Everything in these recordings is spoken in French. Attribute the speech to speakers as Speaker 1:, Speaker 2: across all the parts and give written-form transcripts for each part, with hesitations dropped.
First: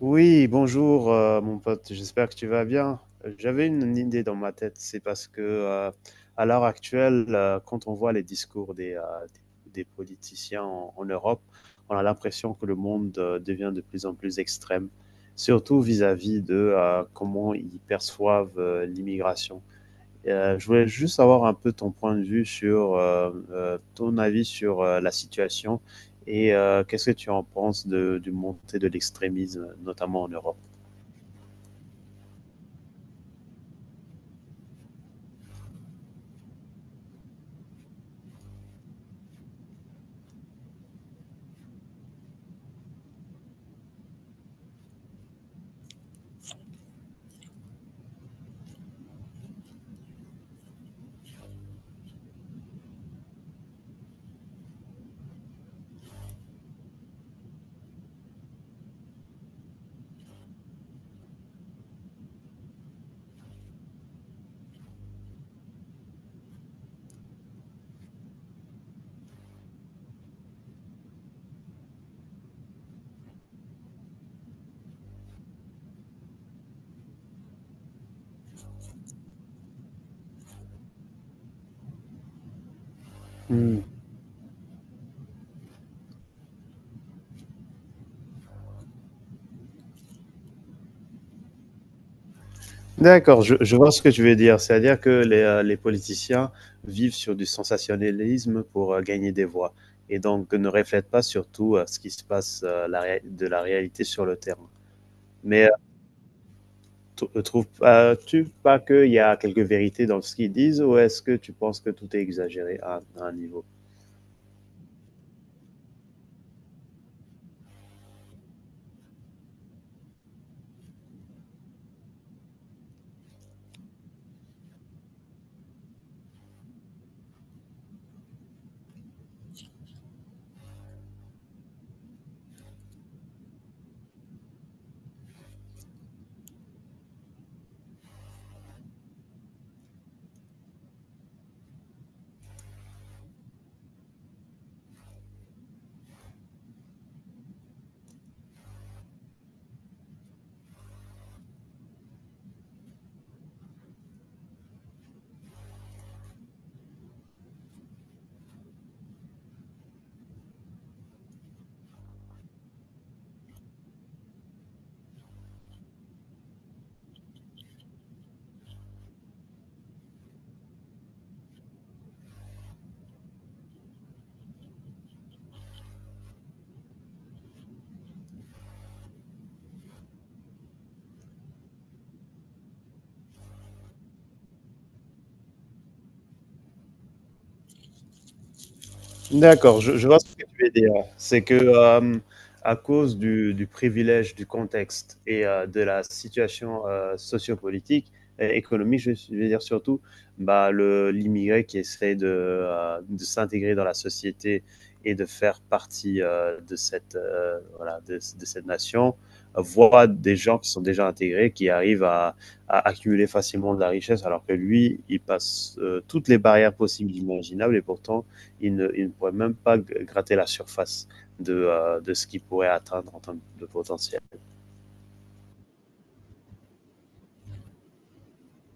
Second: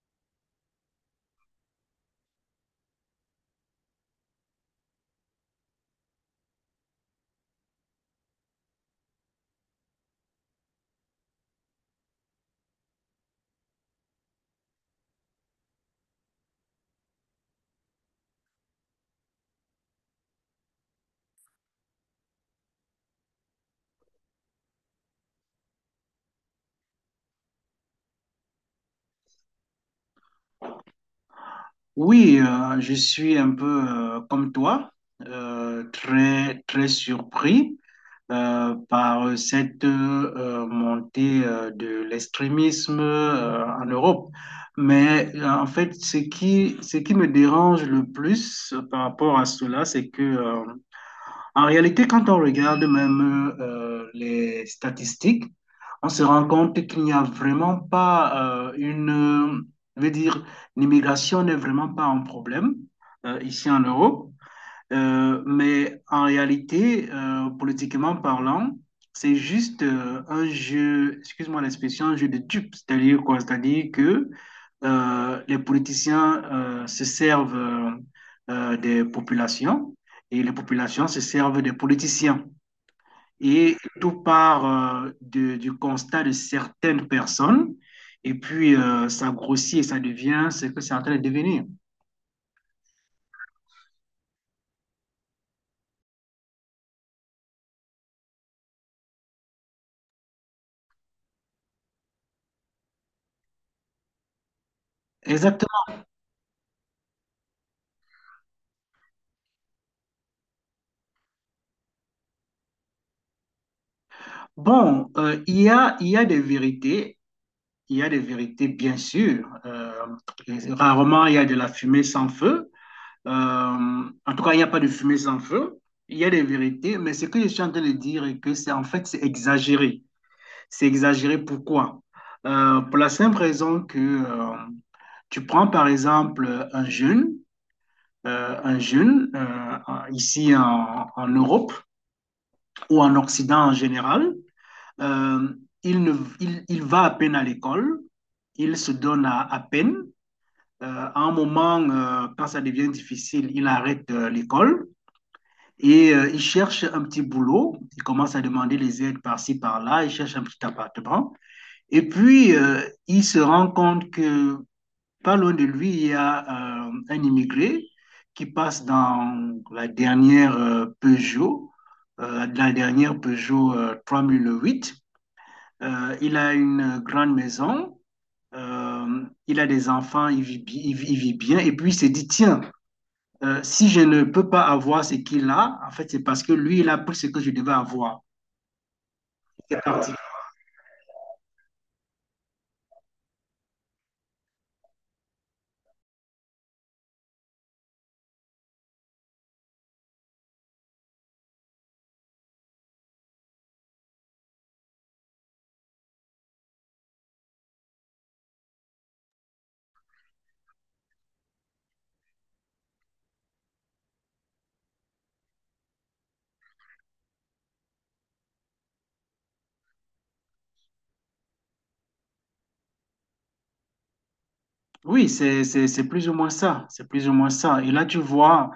Speaker 1: Oui, bonjour mon pote, j'espère que tu vas bien. J'avais une idée dans ma tête, c'est parce que à l'heure actuelle, quand on voit les discours des politiciens en Europe, on a l'impression que le monde devient de plus en plus extrême, surtout vis-à-vis de comment ils perçoivent l'immigration. Je voulais juste avoir un peu ton point de vue sur ton avis sur la situation et qu'est-ce que tu en penses de, du montée de l'extrémisme, notamment en Europe.
Speaker 2: Oui, je suis un peu comme toi, très très surpris par cette montée de l'extrémisme en Europe. Mais en fait, ce qui me dérange le plus par rapport à cela, c'est que en réalité, quand on regarde même les statistiques, on se rend compte qu'il n'y a vraiment pas je veux dire, l'immigration n'est vraiment pas un problème ici en Europe. Mais en réalité, politiquement parlant, c'est juste un jeu, excuse-moi l'expression, un jeu de dupes. C'est-à-dire quoi? C'est-à-dire que les politiciens se servent des populations et les populations se servent des politiciens. Et
Speaker 1: Hmm.
Speaker 2: tout part du constat de certaines personnes et puis ça grossit et ça devient ce que c'est en train de devenir.
Speaker 1: D'accord, je vois ce que tu veux dire. C'est-à-dire que les politiciens vivent sur du sensationnalisme pour gagner des voix et donc ne reflètent pas surtout ce qui se passe de la réalité sur le terrain. Mais
Speaker 2: Exactement.
Speaker 1: ne trouves-tu pas qu'il y a quelques vérités dans ce qu'ils disent, ou est-ce que tu penses que tout est exagéré à un niveau?
Speaker 2: Bon, il y a des vérités, il y a des vérités, bien sûr. Rarement, il y a de la fumée sans feu. En tout cas, il n'y a pas de fumée sans feu. Il y a des vérités, mais ce que je suis en train de dire est que c'est en fait, c'est exagéré. C'est exagéré pourquoi? Pour la simple raison que tu prends par exemple un jeune, euh, un jeune euh, ici en Europe ou en Occident en général, euh, il, ne, il va à peine à l'école, il se donne à peine. À un moment, quand ça devient difficile, il arrête l'école et il cherche un petit boulot. Il commence à demander les aides par-ci, par-là. Il cherche un petit appartement. Et puis, il se rend compte que pas loin de lui, il y a un immigré qui passe dans la dernière Peugeot 3008. Il a une grande maison. Il a des enfants, il vit, il vit bien. Et puis, il s'est dit, tiens, si je ne peux pas avoir ce qu'il a, en fait, c'est parce que lui, il a pris ce que je devais avoir. C'est
Speaker 1: D'accord, je
Speaker 2: parti.
Speaker 1: vois ce que tu veux dire. C'est que à cause du privilège, du contexte et de la situation sociopolitique et économique, je veux dire surtout, bah, l'immigré qui essaie de s'intégrer dans la société et de faire partie voilà, de cette nation voit des gens qui sont déjà intégrés, qui arrivent à accumuler facilement de la richesse, alors que lui, il passe toutes les barrières possibles, imaginables, et pourtant il ne pourrait même pas gratter la surface de ce qu'il pourrait atteindre en termes de potentiel.
Speaker 2: Oui, c'est plus ou moins ça. C'est plus ou moins ça. Et là, tu vois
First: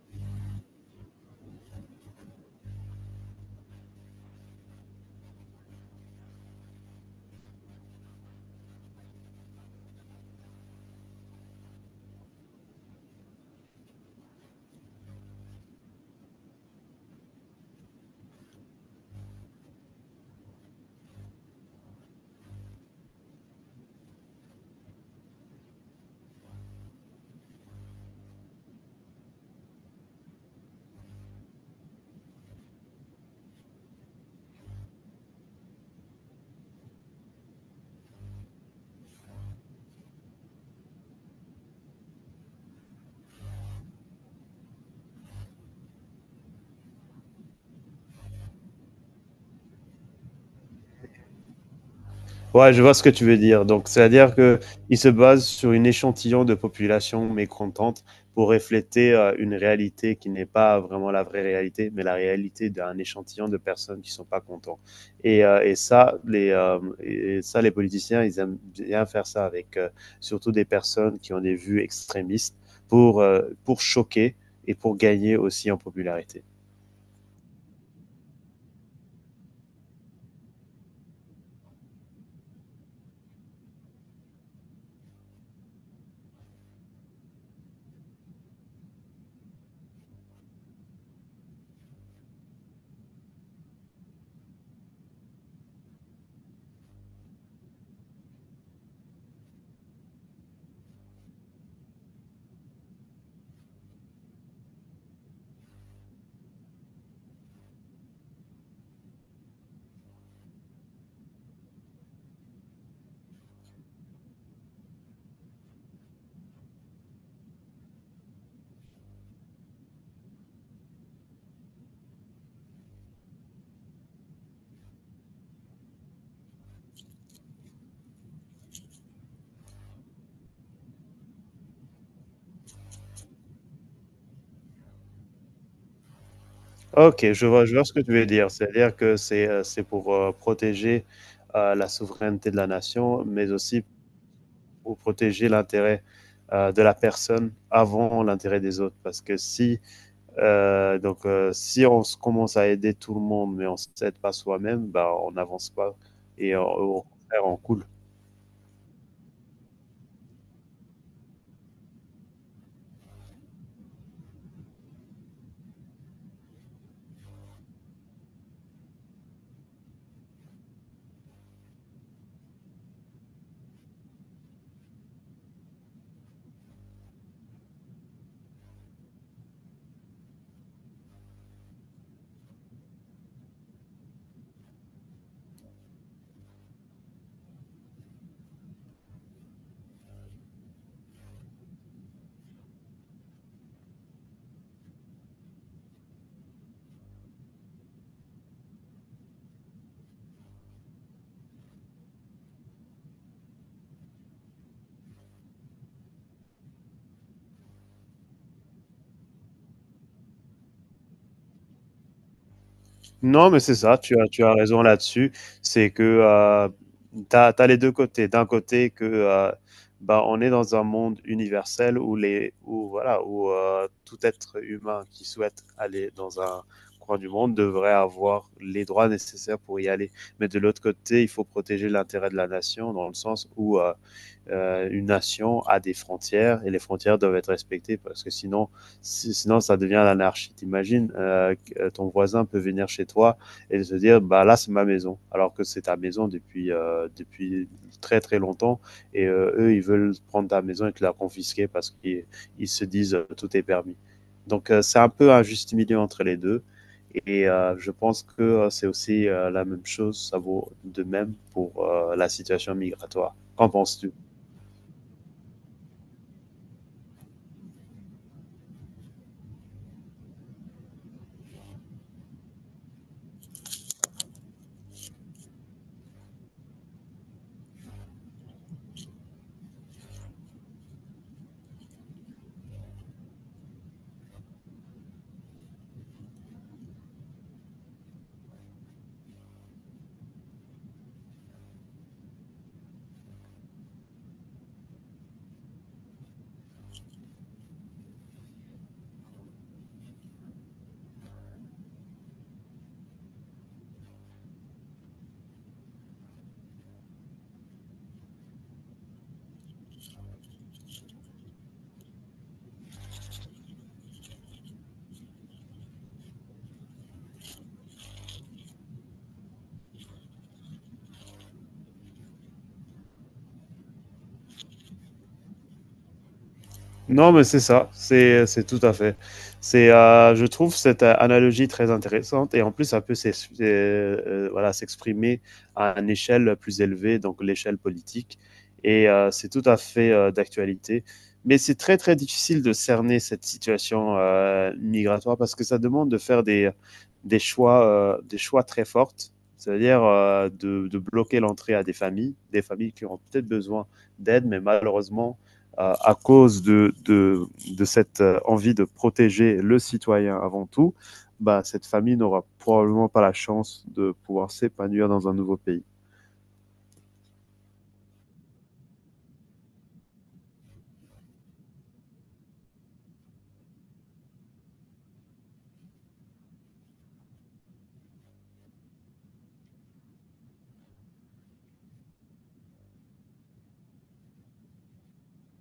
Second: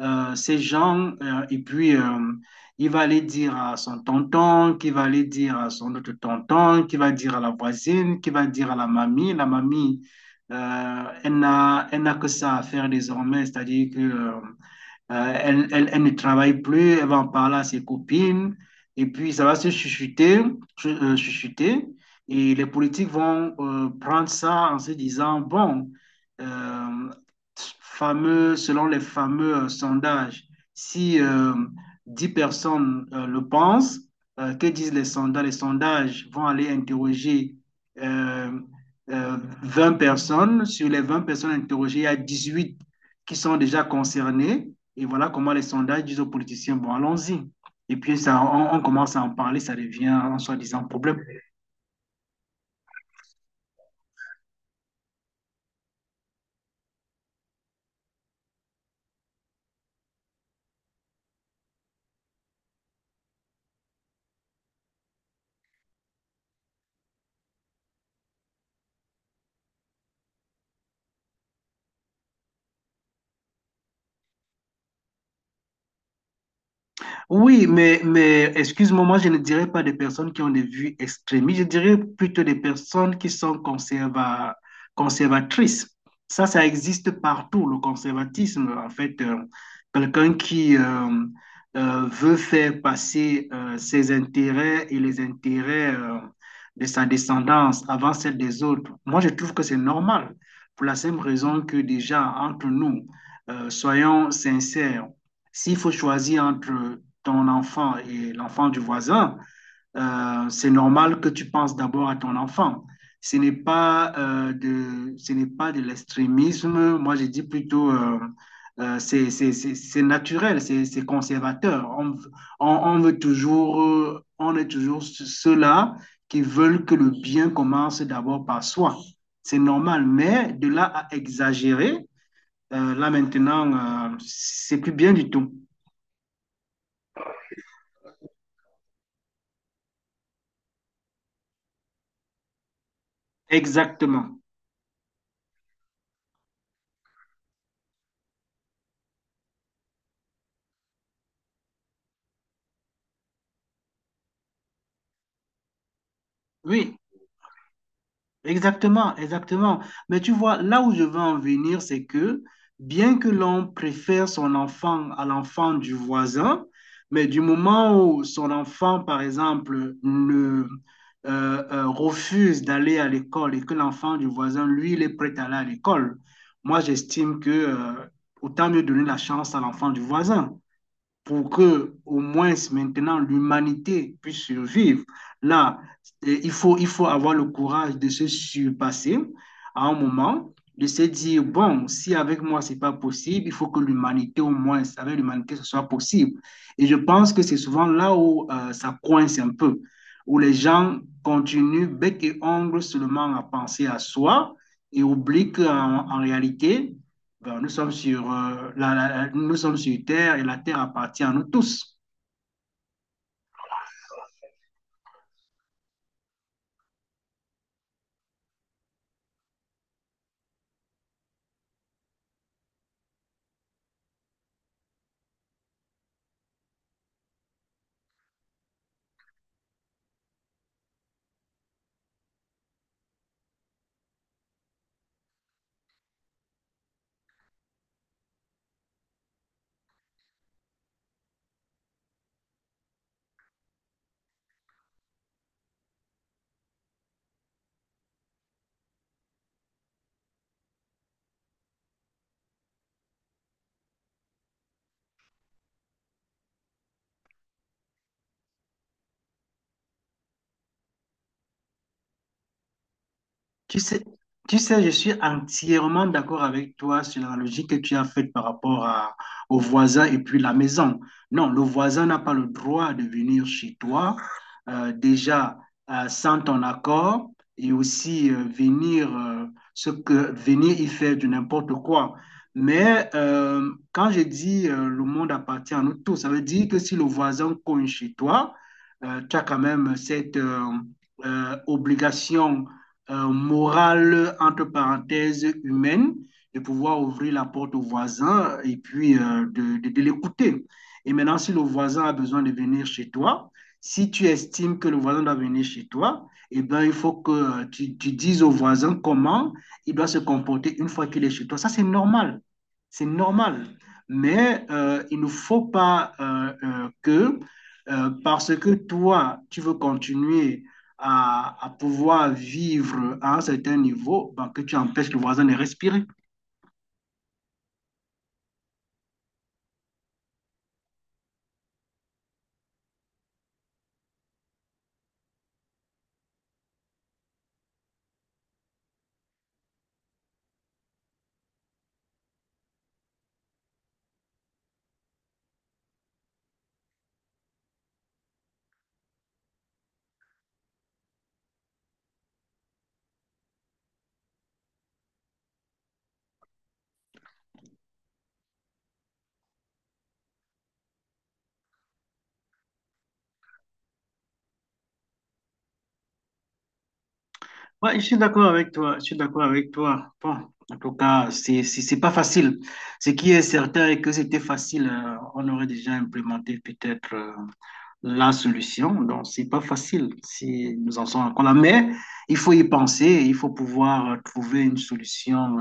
Speaker 2: ces gens, et puis il va aller dire à son tonton, qui va aller dire à son autre tonton, qui va dire à la voisine, qui va dire à la mamie. La mamie, elle n'a que ça à faire désormais, c'est-à-dire que... Euh, elle ne travaille plus, elle va en parler à ses copines, et puis ça va se chuchoter, chuchoter, et les politiques vont prendre ça en se disant, bon, euh, selon les fameux sondages, si 10 personnes le pensent, que disent les sondages? Les sondages vont aller interroger euh, euh, 20 personnes. Sur les 20 personnes interrogées, il y a 18 qui sont déjà concernées. Et voilà comment les sondages disent aux politiciens, bon, allons-y. Et puis ça, on commence à en parler, ça devient en soi-disant problème.
Speaker 1: Ouais, je vois ce que tu veux dire. Donc, c'est-à-dire qu'il se base sur une échantillon de population mécontente pour refléter une réalité qui n'est pas vraiment la vraie réalité, mais la réalité d'un échantillon de personnes qui ne sont pas contents. Et ça, les politiciens, ils aiment bien faire ça avec surtout des personnes qui ont des vues extrémistes pour choquer et pour gagner aussi en popularité.
Speaker 2: Oui, mais excuse-moi, moi je ne dirais pas des personnes qui ont des vues extrémistes, je dirais plutôt des personnes qui sont conservatrices. Ça existe partout, le conservatisme. En fait, quelqu'un qui veut faire passer ses intérêts et les intérêts de sa descendance avant celle des autres, moi je trouve que c'est normal, pour la simple raison que déjà, entre nous, soyons sincères. S'il faut choisir entre ton enfant et l'enfant du voisin, c'est normal que tu penses d'abord à ton enfant. Ce n'est pas de l'extrémisme. Moi, je dis plutôt, c'est naturel, c'est conservateur. On veut toujours, on est toujours ceux-là qui veulent que le bien commence d'abord par soi. C'est normal, mais de là à exagérer, là maintenant, c'est plus bien du tout.
Speaker 1: OK, je vois ce que tu veux dire. C'est-à-dire que c'est pour, protéger, la souveraineté de la nation, mais aussi
Speaker 2: Exactement.
Speaker 1: pour protéger l'intérêt, de la personne avant l'intérêt des autres. Parce que si, donc, si on se commence à aider tout le monde, mais on ne s'aide pas soi-même, bah, on n'avance pas et
Speaker 2: Oui.
Speaker 1: au contraire, on coule.
Speaker 2: Exactement, exactement. Mais tu vois, là où je veux en venir, c'est que bien que l'on préfère son enfant à l'enfant du voisin, mais du moment où son enfant, par exemple, ne, refuse d'aller à l'école et que l'enfant du voisin, lui, il est prêt à aller à l'école, moi, j'estime que autant mieux donner la chance à l'enfant du voisin pour que au moins maintenant l'humanité puisse survivre. Là, il faut avoir le courage de se surpasser à un moment, de se dire, bon, si avec moi c'est pas possible, il faut que l'humanité au moins, avec l'humanité, ce soit possible. Et je pense que c'est souvent là où ça coince un peu, où les gens continuent bec et ongle seulement à penser à soi et oublient qu'en en réalité, ben, nous sommes sur terre et la terre appartient à nous tous.
Speaker 1: Non, mais c'est ça, tu as raison là-dessus. C'est que, tu as les 2 côtés. D'un côté que, bah, on est dans un monde universel où les où voilà, où, tout être humain qui souhaite aller dans un coin du monde devrait avoir les droits nécessaires pour y aller. Mais de l'autre côté, il faut protéger l'intérêt de la nation dans le sens où, une nation a des frontières et les frontières doivent être respectées, parce que sinon, sinon ça devient l'anarchie. T'imagines, ton voisin peut venir chez toi et se dire, bah là c'est ma maison, alors que c'est ta maison depuis depuis très très longtemps, et eux ils veulent prendre ta maison et te la confisquer parce qu'ils ils se disent tout est permis. Donc c'est un peu un juste milieu entre les deux. Et je pense que c'est aussi la même chose, ça vaut de même pour la situation migratoire. Qu'en
Speaker 2: Tu sais,
Speaker 1: penses-tu?
Speaker 2: tu sais, je suis entièrement d'accord avec toi sur la logique que tu as faite par rapport au voisin et puis la maison. Non, le voisin n'a pas le droit de venir chez toi, déjà sans ton accord et aussi venir y faire du n'importe quoi. Mais quand je dis le monde appartient à nous tous, ça veut dire que si le voisin cogne chez toi, tu as quand même cette obligation morale, entre parenthèses, humaine, de pouvoir ouvrir la porte au voisin et puis de l'écouter. Et maintenant, si le voisin a besoin de venir chez toi, si tu estimes que le voisin doit venir chez toi, eh bien, il faut que tu dises au voisin comment il doit se comporter une fois qu'il est chez toi. Ça, c'est normal. C'est normal. Mais il ne faut pas parce que toi, tu veux continuer à pouvoir vivre à un certain niveau, ben, que tu empêches le voisin de respirer.
Speaker 1: Non, mais c'est ça, c'est tout à fait. C'est, je trouve cette analogie très intéressante, et en plus, ça peut voilà, s'exprimer à une échelle plus élevée, donc l'échelle politique. Et c'est tout à fait d'actualité. Mais c'est très, très difficile de cerner cette situation migratoire, parce que ça demande de faire des choix très forts, c'est-à-dire de bloquer l'entrée à des familles qui ont peut-être besoin d'aide, mais malheureusement, à cause cette envie de protéger le citoyen avant tout, bah, cette famille n'aura probablement pas la chance de pouvoir s'épanouir dans un nouveau pays.
Speaker 2: Ouais, je suis d'accord avec toi, je suis d'accord avec toi. Bon, en tout cas, c'est pas facile. Ce qui est certain est que c'était facile, on aurait déjà implémenté peut-être la solution. Donc, c'est pas facile si nous en sommes encore là. Mais il faut y penser, il faut pouvoir trouver une solution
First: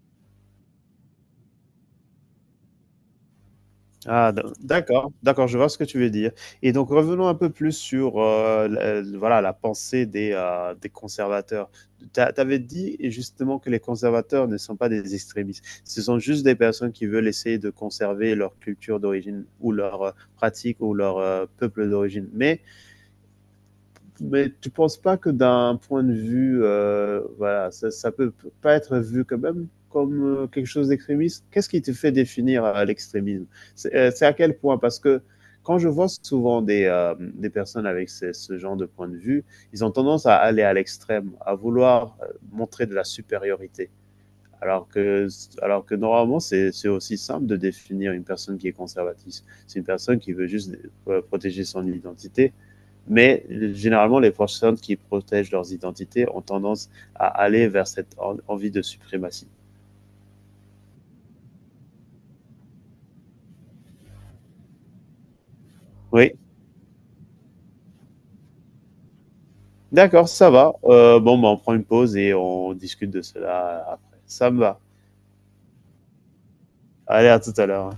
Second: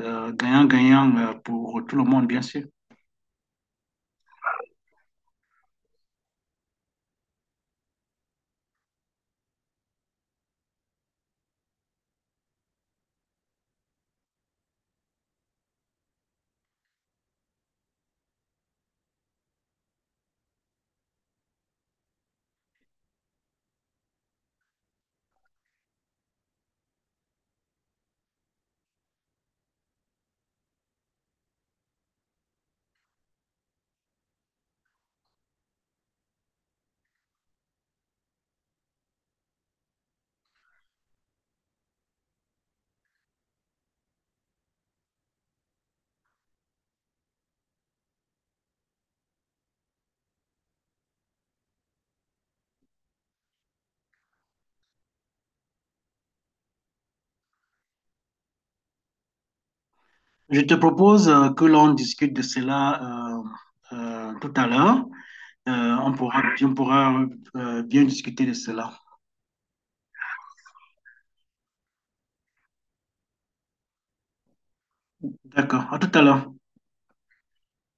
Speaker 2: gagnant-gagnant pour tout le monde, bien sûr.
Speaker 1: Ah, d'accord, d'accord, je vois ce que tu veux dire. Et donc revenons un peu plus sur voilà, la pensée des conservateurs. Tu avais dit justement que les conservateurs ne sont pas des extrémistes, ce sont juste des personnes qui veulent essayer de conserver leur culture d'origine, ou leur pratique, ou leur peuple d'origine. Mais tu penses pas que d'un point de vue, voilà, ça peut pas être vu quand même comme quelque chose d'extrémiste? Qu'est-ce qui te fait définir l'extrémisme? C'est à quel point? Parce que quand je vois souvent des personnes avec ce genre de point de vue, ils ont tendance à aller à l'extrême, à vouloir montrer de la supériorité. Alors que, alors que normalement, c'est aussi simple de définir une personne qui est conservatrice. C'est une personne qui veut juste protéger son identité, mais généralement, les personnes qui protègent leurs identités ont tendance à aller vers cette envie de suprématie.
Speaker 2: Je te propose que l'on discute de cela tout à l'heure. Euh, on
Speaker 1: Oui,
Speaker 2: pourra, on pourra bien discuter de cela.
Speaker 1: d'accord, ça va. Bon, bah, on prend une pause et on discute de cela après. Ça me va.
Speaker 2: D'accord, à tout à l'heure.
Speaker 1: Allez, à tout à l'heure.